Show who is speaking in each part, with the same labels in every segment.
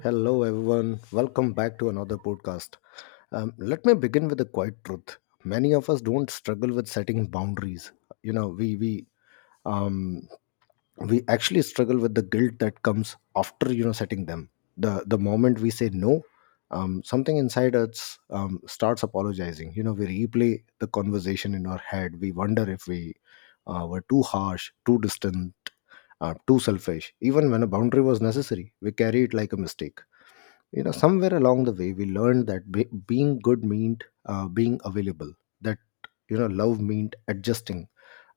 Speaker 1: Hello, everyone. Welcome back to another podcast. Let me begin with a quiet truth. Many of us don't struggle with setting boundaries. You know, we we um, we actually struggle with the guilt that comes after setting them. The moment we say no, something inside us starts apologizing. You know, we replay the conversation in our head. We wonder if we were too harsh, too distant, too selfish. Even when a boundary was necessary, we carry it like a mistake. Somewhere along the way we learned that being good meant being available, that love meant adjusting,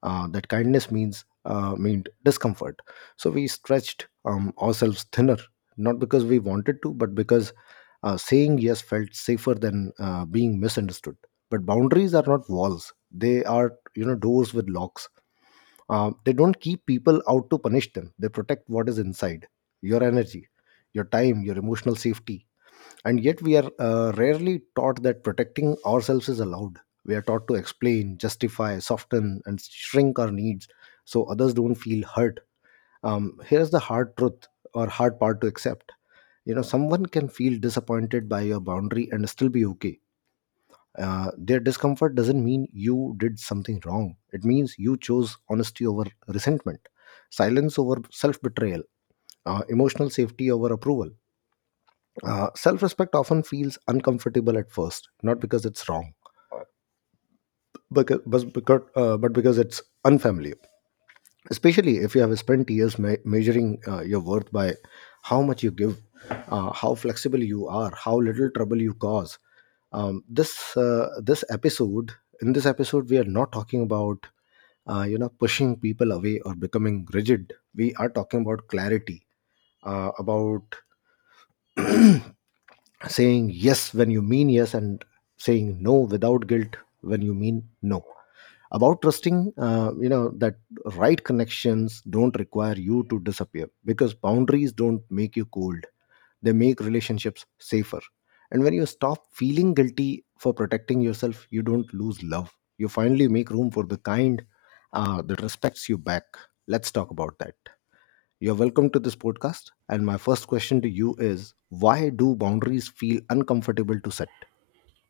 Speaker 1: that kindness means meant discomfort. So we stretched ourselves thinner, not because we wanted to but because saying yes felt safer than being misunderstood. But boundaries are not walls, they are doors with locks. They don't keep people out to punish them, they protect what is inside: your energy, your time, your emotional safety. And yet we are rarely taught that protecting ourselves is allowed. We are taught to explain, justify, soften and shrink our needs so others don't feel hurt. Here's the hard truth, or hard part to accept. Someone can feel disappointed by your boundary and still be okay. Their discomfort doesn't mean you did something wrong, it means you chose honesty over resentment, silence over self-betrayal, emotional safety over approval. Self respect often feels uncomfortable at first, not because it's wrong, but because it's unfamiliar. Especially if you have spent years measuring your worth by how much you give, how flexible you are, how little trouble you cause. Um, this uh, this episode, in this episode, we are not talking about pushing people away or becoming rigid. We are talking about clarity, about saying yes when you mean yes, and saying no without guilt when you mean no. About trusting that right connections don't require you to disappear, because boundaries don't make you cold, they make relationships safer. And when you stop feeling guilty for protecting yourself, you don't lose love, you finally make room for the kind that respects you back. Let's talk about that. You're welcome to this podcast. And my first question to you is: why do boundaries feel uncomfortable to set?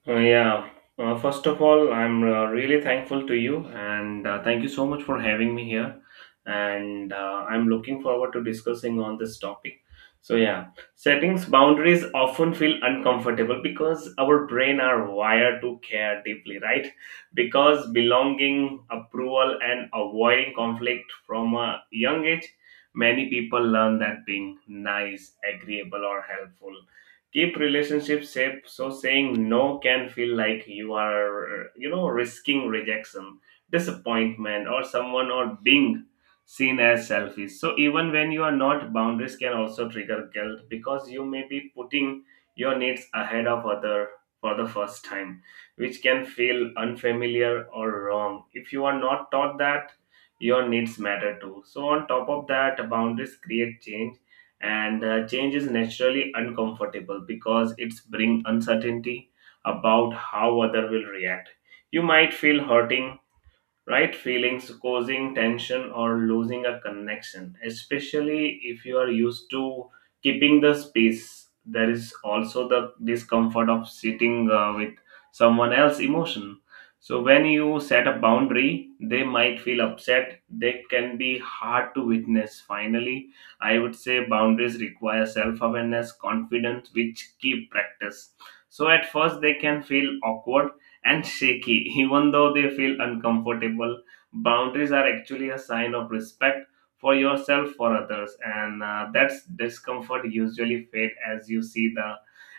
Speaker 2: Uh, yeah. First of all, I'm really thankful to you, and thank you so much for having me here. And I'm looking forward to discussing on this topic. So yeah, settings boundaries often feel uncomfortable because our brain are wired to care deeply, right? Because belonging, approval, and avoiding conflict from a young age, many people learn that being nice, agreeable, or helpful keep relationships safe, so saying no can feel like you are risking rejection, disappointment, or someone, or being seen as selfish. So even when you are not, boundaries can also trigger guilt because you may be putting your needs ahead of other for the first time, which can feel unfamiliar or wrong if you are not taught that your needs matter too. So on top of that, boundaries create change, and change is naturally uncomfortable because it's bring uncertainty about how other will react. You might feel hurting right feelings, causing tension or losing a connection, especially if you are used to keeping the space. There is also the discomfort of sitting with someone else's emotion. So when you set a boundary, they might feel upset, they can be hard to witness. Finally, I would say boundaries require self awareness, confidence, which keep practice. So at first they can feel awkward and shaky, even though they feel uncomfortable. Boundaries are actually a sign of respect for yourself, for others, and that's discomfort usually fade as you see the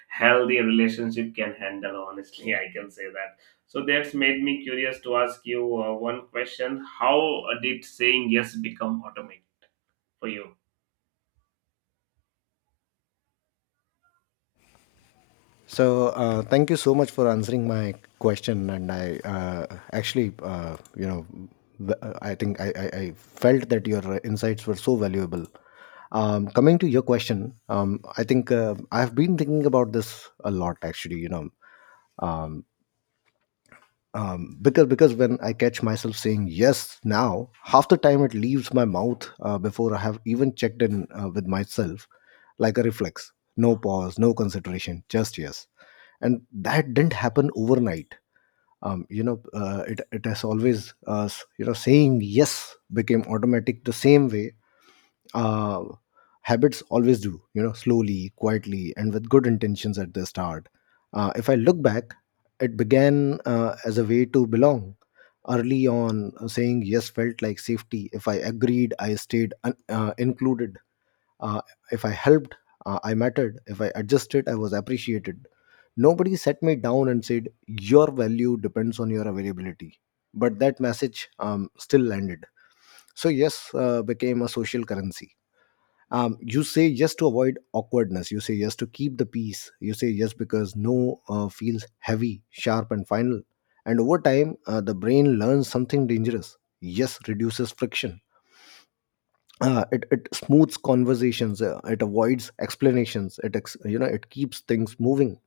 Speaker 2: healthy relationship can handle. Honestly, I can say that. So that's made me curious to ask you one question: how did saying yes become automatic for you?
Speaker 1: So, thank you so much for answering my question. And I actually, you know, v- I think I felt that your insights were so valuable. Coming to your question, I think I've been thinking about this a lot actually, you know. Um, because when I catch myself saying yes now, half the time it leaves my mouth before I have even checked in with myself, like a reflex. No pause, no consideration, just yes. And that didn't happen overnight. You know, it it has always s- you know Saying yes became automatic the same way uh, habits always do, you know, slowly, quietly, and with good intentions at the start. If I look back, it began as a way to belong. Early on, saying yes felt like safety. If I agreed, I stayed included. uh, if I helped, I mattered. If I adjusted, I was appreciated. Nobody sat me down and said your value depends on your availability, but that message still landed. So yes became a social currency. You say yes to avoid awkwardness, you say yes to keep the peace, you say yes because no feels heavy, sharp and final. And over time the brain learns something dangerous: yes reduces friction. It smooths conversations, it avoids explanations, it ex- you know it keeps things moving.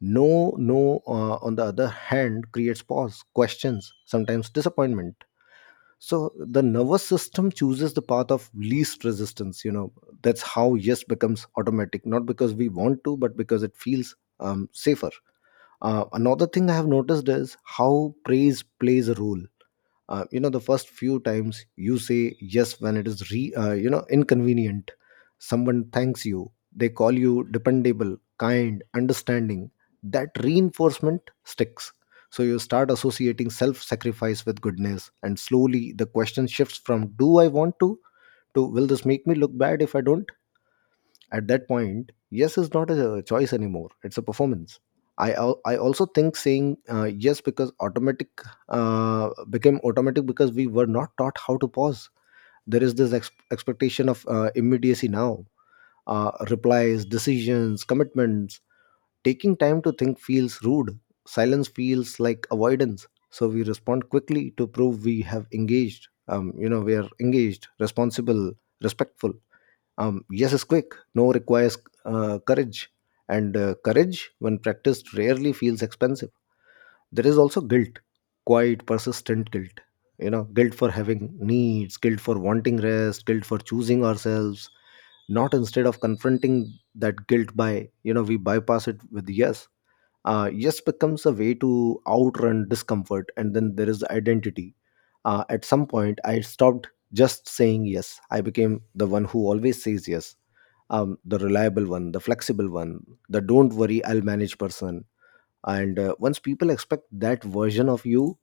Speaker 1: No, on the other hand, creates pause, questions, sometimes disappointment. So the nervous system chooses the path of least resistance, you know. That's how yes becomes automatic, not because we want to but because it feels safer. Another thing I have noticed is how praise plays a role. You know, the first few times you say yes when it is re you know inconvenient, someone thanks you, they call you dependable, kind, understanding. That reinforcement sticks. So you start associating self sacrifice with goodness, and slowly the question shifts from do I want to will this make me look bad if I don't. At that point, yes is not a choice anymore; it's a performance. I also think saying yes because automatic became automatic because we were not taught how to pause. There is this expectation of immediacy now. Replies, decisions, commitments. Taking time to think feels rude. Silence feels like avoidance. So we respond quickly to prove we have engaged. We are engaged, responsible, respectful. Yes is quick. No requires courage. And courage, when practiced, rarely feels expensive. There is also guilt, quite persistent guilt. You know, guilt for having needs, guilt for wanting rest, guilt for choosing ourselves. Not instead of confronting that guilt by, you know, we bypass it with yes. Yes becomes a way to outrun discomfort. And then there is identity. At some point I stopped just saying yes, I became the one who always says yes. The reliable one, the flexible one, the don't worry I'll manage person. And once people expect that version of you,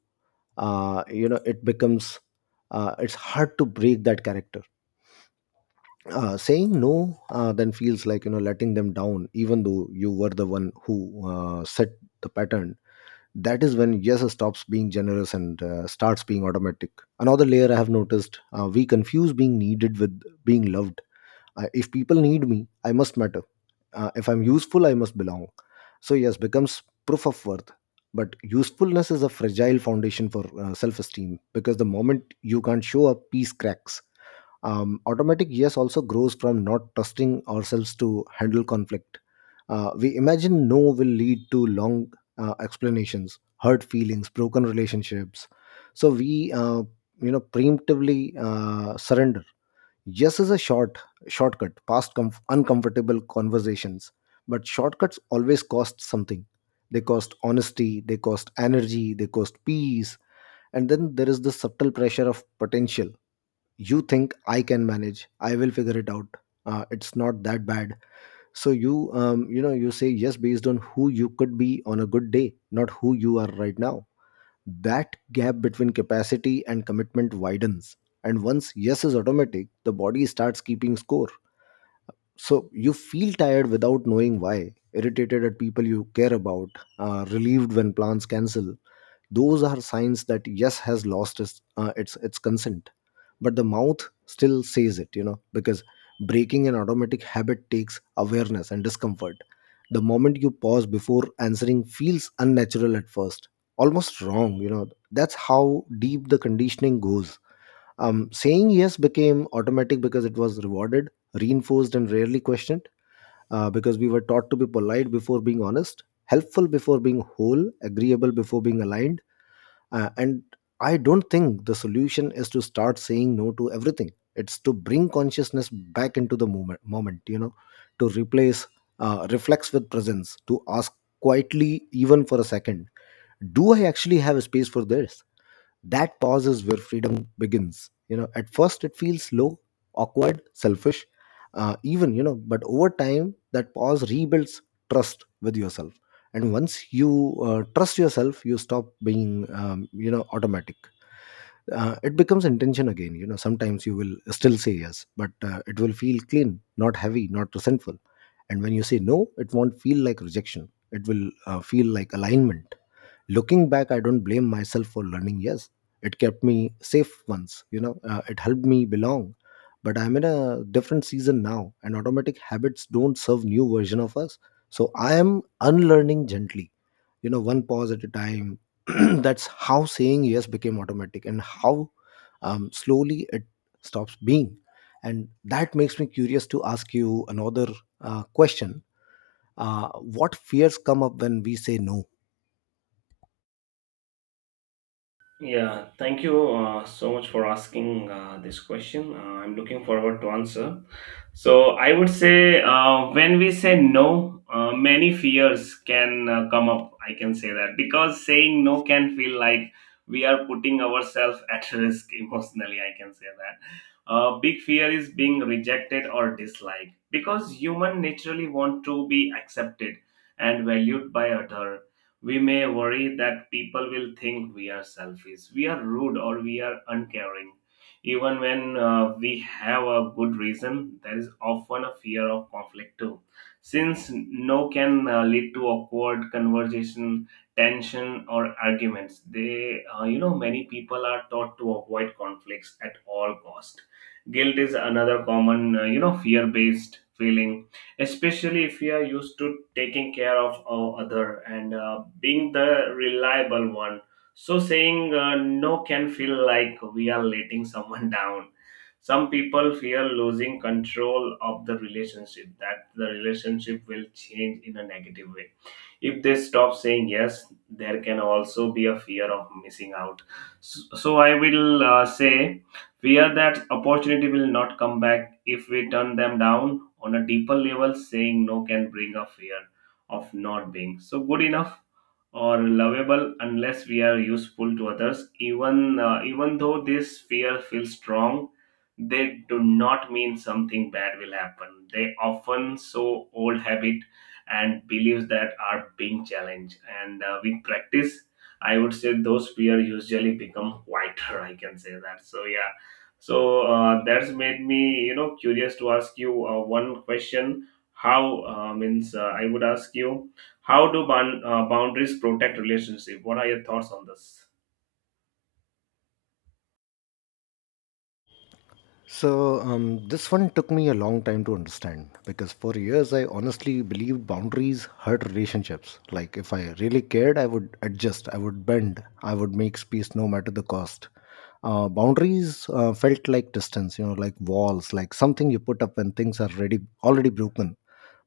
Speaker 1: you know it becomes it's hard to break that character. Saying no then feels like, letting them down, even though you were the one who set the pattern. That is when yes stops being generous and starts being automatic. Another layer I have noticed: we confuse being needed with being loved. If people need me, I must matter. If I'm useful, I must belong. So yes becomes proof of worth. But usefulness is a fragile foundation for self-esteem, because the moment you can't show up, peace cracks. Automatic yes also grows from not trusting ourselves to handle conflict. We imagine no will lead to long explanations, hurt feelings, broken relationships. So we preemptively surrender. Yes is a shortcut past uncomfortable conversations. But shortcuts always cost something. They cost honesty, they cost energy, they cost peace. And then there is the subtle pressure of potential. You think I can manage, I will figure it out, it's not that bad. So you say yes based on who you could be on a good day, not who you are right now. That gap between capacity and commitment widens. And once yes is automatic, the body starts keeping score. So you feel tired without knowing why, irritated at people you care about, relieved when plans cancel. Those are signs that yes has lost its consent, but the mouth still says it, you know, because breaking an automatic habit takes awareness and discomfort. The moment you pause before answering feels unnatural at first, almost wrong, you know. That's how deep the conditioning goes. Saying yes became automatic because it was rewarded, reinforced and rarely questioned. Because we were taught to be polite before being honest, helpful before being whole, agreeable before being aligned. And I don't think the solution is to start saying no to everything. It's to bring consciousness back into the moment, you know, to replace reflex with presence, to ask quietly, even for a second, do I actually have a space for this? That pause is where freedom begins. You know, at first it feels low, awkward, selfish, even, you know, but over time, that pause rebuilds trust with yourself. And once you trust yourself, you stop being, automatic. It becomes intention again. You know, sometimes you will still say yes, but it will feel clean, not heavy, not resentful. And when you say no, it won't feel like rejection. It will feel like alignment. Looking back, I don't blame myself for learning. Yes, it kept me safe once, you know, it helped me belong. But I'm in a different season now, and automatic habits don't serve new version of us. So I am unlearning gently, you know, one pause at a time. That's how saying yes became automatic, and how slowly it stops being. And that makes me curious to ask you another question. What fears come up when we say no?
Speaker 2: Yeah, thank you so much for asking this question. I'm looking forward to answer. So I would say when we say no, many fears can come up. I can say that because saying no can feel like we are putting ourselves at risk emotionally. I can say that. Big fear is being rejected or disliked because human naturally want to be accepted and valued by other. We may worry that people will think we are selfish, we are rude, or we are uncaring. Even when we have a good reason, there is often a fear of conflict too. Since no can lead to awkward conversation, tension, or arguments, they, many people are taught to avoid conflicts at all cost. Guilt is another common, fear-based feeling, especially if we are used to taking care of our other and being the reliable one. So saying no can feel like we are letting someone down. Some people fear losing control of the relationship, that the relationship will change in a negative way if they stop saying yes. There can also be a fear of missing out. So I will say fear that opportunity will not come back if we turn them down. On a deeper level, saying no can bring a fear of not being so good enough or lovable unless we are useful to others. Even even though this fear feels strong, they do not mean something bad will happen. They often so old habit and beliefs that are being challenged. And with practice, I would say those fears usually become quieter. I can say that. So that's made me curious to ask you one question. How means I would ask you, how do boundaries protect relationship? What are your thoughts on this?
Speaker 1: So, this one took me a long time to understand, because for years I honestly believed boundaries hurt relationships. Like, if I really cared, I would adjust, I would bend, I would make space no matter the cost. Boundaries felt like distance, you know, like walls, like something you put up when things are ready, already broken.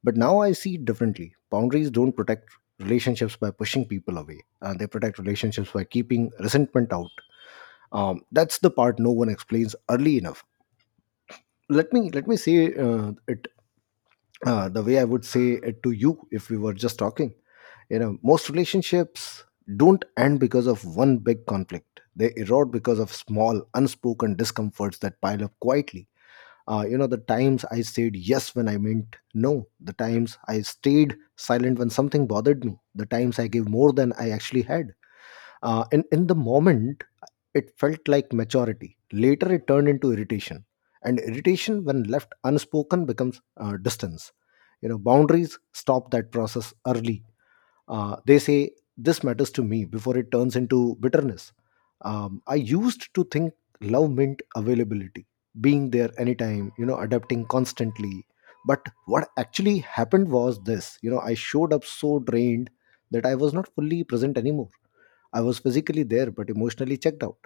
Speaker 1: But now I see it differently. Boundaries don't protect relationships by pushing people away, they protect relationships by keeping resentment out. That's the part no one explains early enough. Let me say it the way I would say it to you if we were just talking. You know, most relationships don't end because of one big conflict, they erode because of small unspoken discomforts that pile up quietly. You know, the times I said yes when I meant no, the times I stayed silent when something bothered me, the times I gave more than I actually had. And in the moment it felt like maturity. Later, it turned into irritation. And irritation, when left unspoken, becomes distance. You know, boundaries stop that process early. They say, this matters to me before it turns into bitterness. I used to think love meant availability, being there anytime, you know, adapting constantly. But what actually happened was this, you know, I showed up so drained that I was not fully present anymore. I was physically there but emotionally checked out.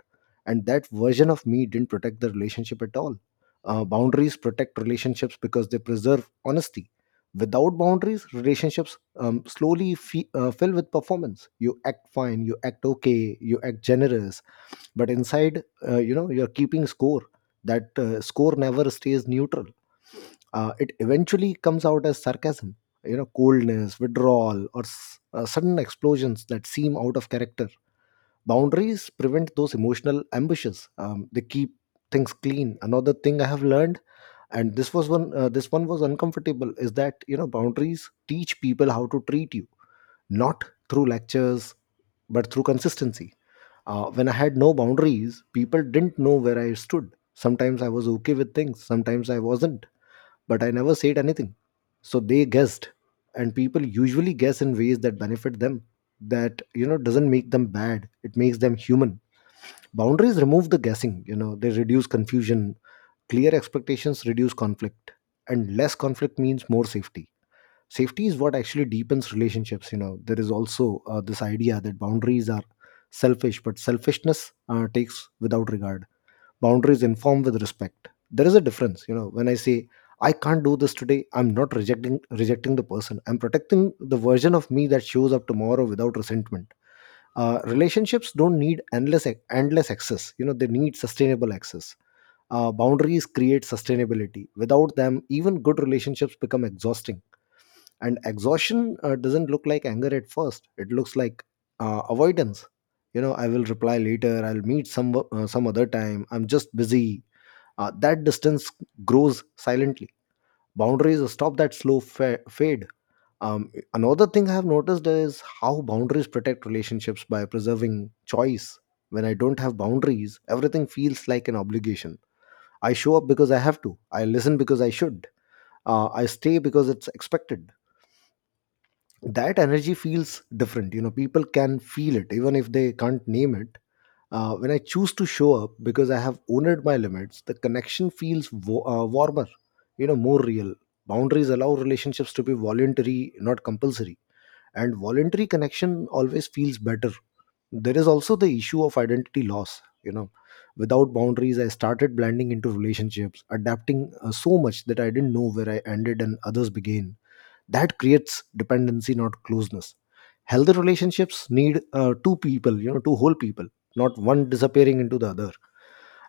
Speaker 1: And that version of me didn't protect the relationship at all. Boundaries protect relationships because they preserve honesty. Without boundaries, relationships slowly fill with performance. You act fine, you act okay, you act generous, but inside, you know, you're keeping score. That score never stays neutral. It eventually comes out as sarcasm, you know, coldness, withdrawal, or sudden explosions that seem out of character. Boundaries prevent those emotional ambushes. They keep things clean. Another thing I have learned, and this one was uncomfortable, is that, you know, boundaries teach people how to treat you, not through lectures, but through consistency. When I had no boundaries, people didn't know where I stood. Sometimes I was okay with things, sometimes I wasn't, but I never said anything. So they guessed, and people usually guess in ways that benefit them, that, you know, doesn't make them bad, it makes them human. Boundaries remove the guessing, you know, they reduce confusion. Clear expectations reduce conflict, and less conflict means more safety. Safety is what actually deepens relationships. You know, there is also this idea that boundaries are selfish, but selfishness takes without regard. Boundaries inform with respect. There is a difference. You know, when I say I can't do this today, I'm not rejecting the person, I'm protecting the version of me that shows up tomorrow without resentment. Relationships don't need endless access, you know, they need sustainable access. Boundaries create sustainability. Without them, even good relationships become exhausting. And exhaustion doesn't look like anger at first, it looks like avoidance. You know, I will reply later, I'll meet some other time, I'm just busy. That distance grows silently. Boundaries stop that slow fade. Another thing I have noticed is how boundaries protect relationships by preserving choice. When I don't have boundaries, everything feels like an obligation. I show up because I have to, I listen because I should, I stay because it's expected. That energy feels different. You know, people can feel it even if they can't name it. When I choose to show up because I have owned my limits, the connection feels warmer, you know, more real. Boundaries allow relationships to be voluntary, not compulsory. And voluntary connection always feels better. There is also the issue of identity loss. You know, without boundaries I started blending into relationships, adapting so much that I didn't know where I ended and others began. That creates dependency, not closeness. Healthy relationships need two people, you know, two whole people, not one disappearing into the other.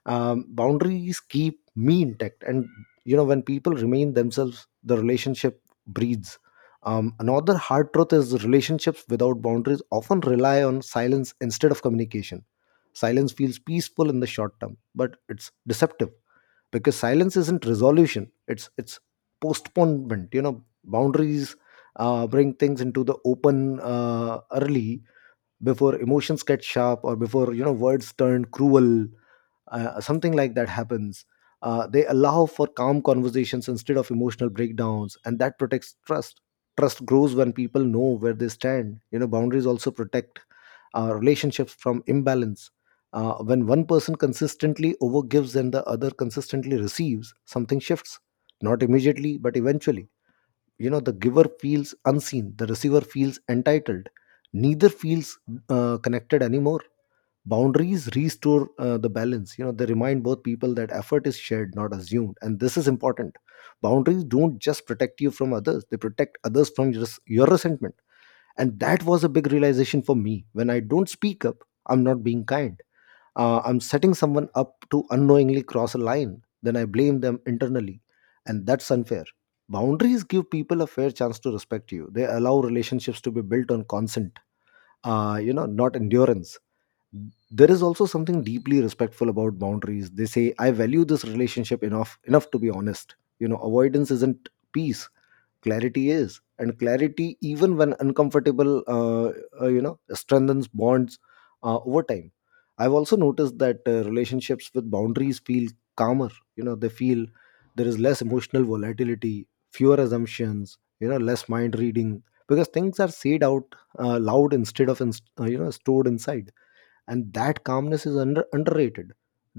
Speaker 1: Boundaries keep me intact, and you know, when people remain themselves, the relationship breathes. Another hard truth is relationships without boundaries often rely on silence instead of communication. Silence feels peaceful in the short term, but it's deceptive, because silence isn't resolution, it's postponement. You know, boundaries bring things into the open early, before emotions get sharp, or before, you know, words turn cruel, something like that happens. They allow for calm conversations instead of emotional breakdowns, and that protects trust. Trust grows when people know where they stand. You know, boundaries also protect relationships from imbalance. When one person consistently overgives and the other consistently receives, something shifts, not immediately but eventually. You know, the giver feels unseen, the receiver feels entitled, neither feels connected anymore. Boundaries restore the balance. You know, they remind both people that effort is shared, not assumed. And this is important, boundaries don't just protect you from others, they protect others from your resentment. And that was a big realization for me. When I don't speak up, I'm not being kind, I'm setting someone up to unknowingly cross a line, then I blame them internally. And that's unfair. Boundaries give people a fair chance to respect you, they allow relationships to be built on consent, you know, not endurance. There is also something deeply respectful about boundaries. They say I value this relationship enough to be honest. You know, avoidance isn't peace, clarity is. And clarity, even when uncomfortable, you know, strengthens bonds over time. I've also noticed that relationships with boundaries feel calmer. You know, they feel, there is less emotional volatility, fewer assumptions, you know, less mind reading, because things are said out loud instead of in, you know, stored inside. And that calmness is underrated.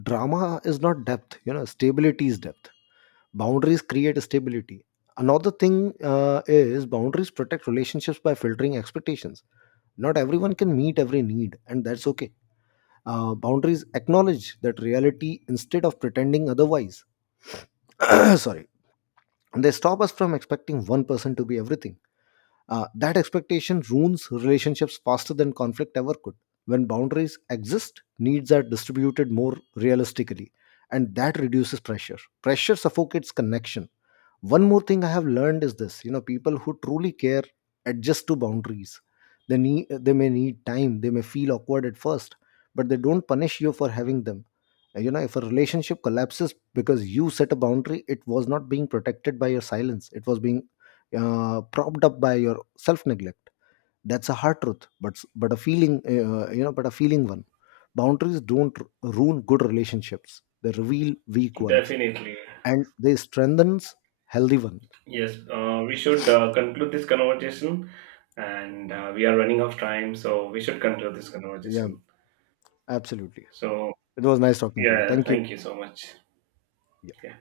Speaker 1: Drama is not depth, you know, stability is depth. Boundaries create stability. Another thing is boundaries protect relationships by filtering expectations. Not everyone can meet every need, and that's okay. Boundaries acknowledge that reality instead of pretending otherwise. Sorry. And they stop us from expecting one person to be everything. That expectation ruins relationships faster than conflict ever could. When boundaries exist, needs are distributed more realistically, and that reduces pressure. Pressure suffocates connection. One more thing I have learned is this, you know, people who truly care adjust to boundaries. They need they may need time, they may feel awkward at first, but they don't punish you for having them. You know, if a relationship collapses because you set a boundary, it was not being protected by your silence, it was being propped up by your self neglect. That's a hard truth, but a feeling you know, but a feeling one. Boundaries don't ruin good relationships, they reveal weak ones,
Speaker 2: Definitely,
Speaker 1: and they strengthens healthy ones.
Speaker 2: yes. We should conclude this conversation, and we are running out of time, so we should conclude this
Speaker 1: Yeah,
Speaker 2: conversation.
Speaker 1: absolutely.
Speaker 2: So
Speaker 1: It was nice talking to you.
Speaker 2: yeah,
Speaker 1: Thank you.
Speaker 2: thank you so much. Yeah.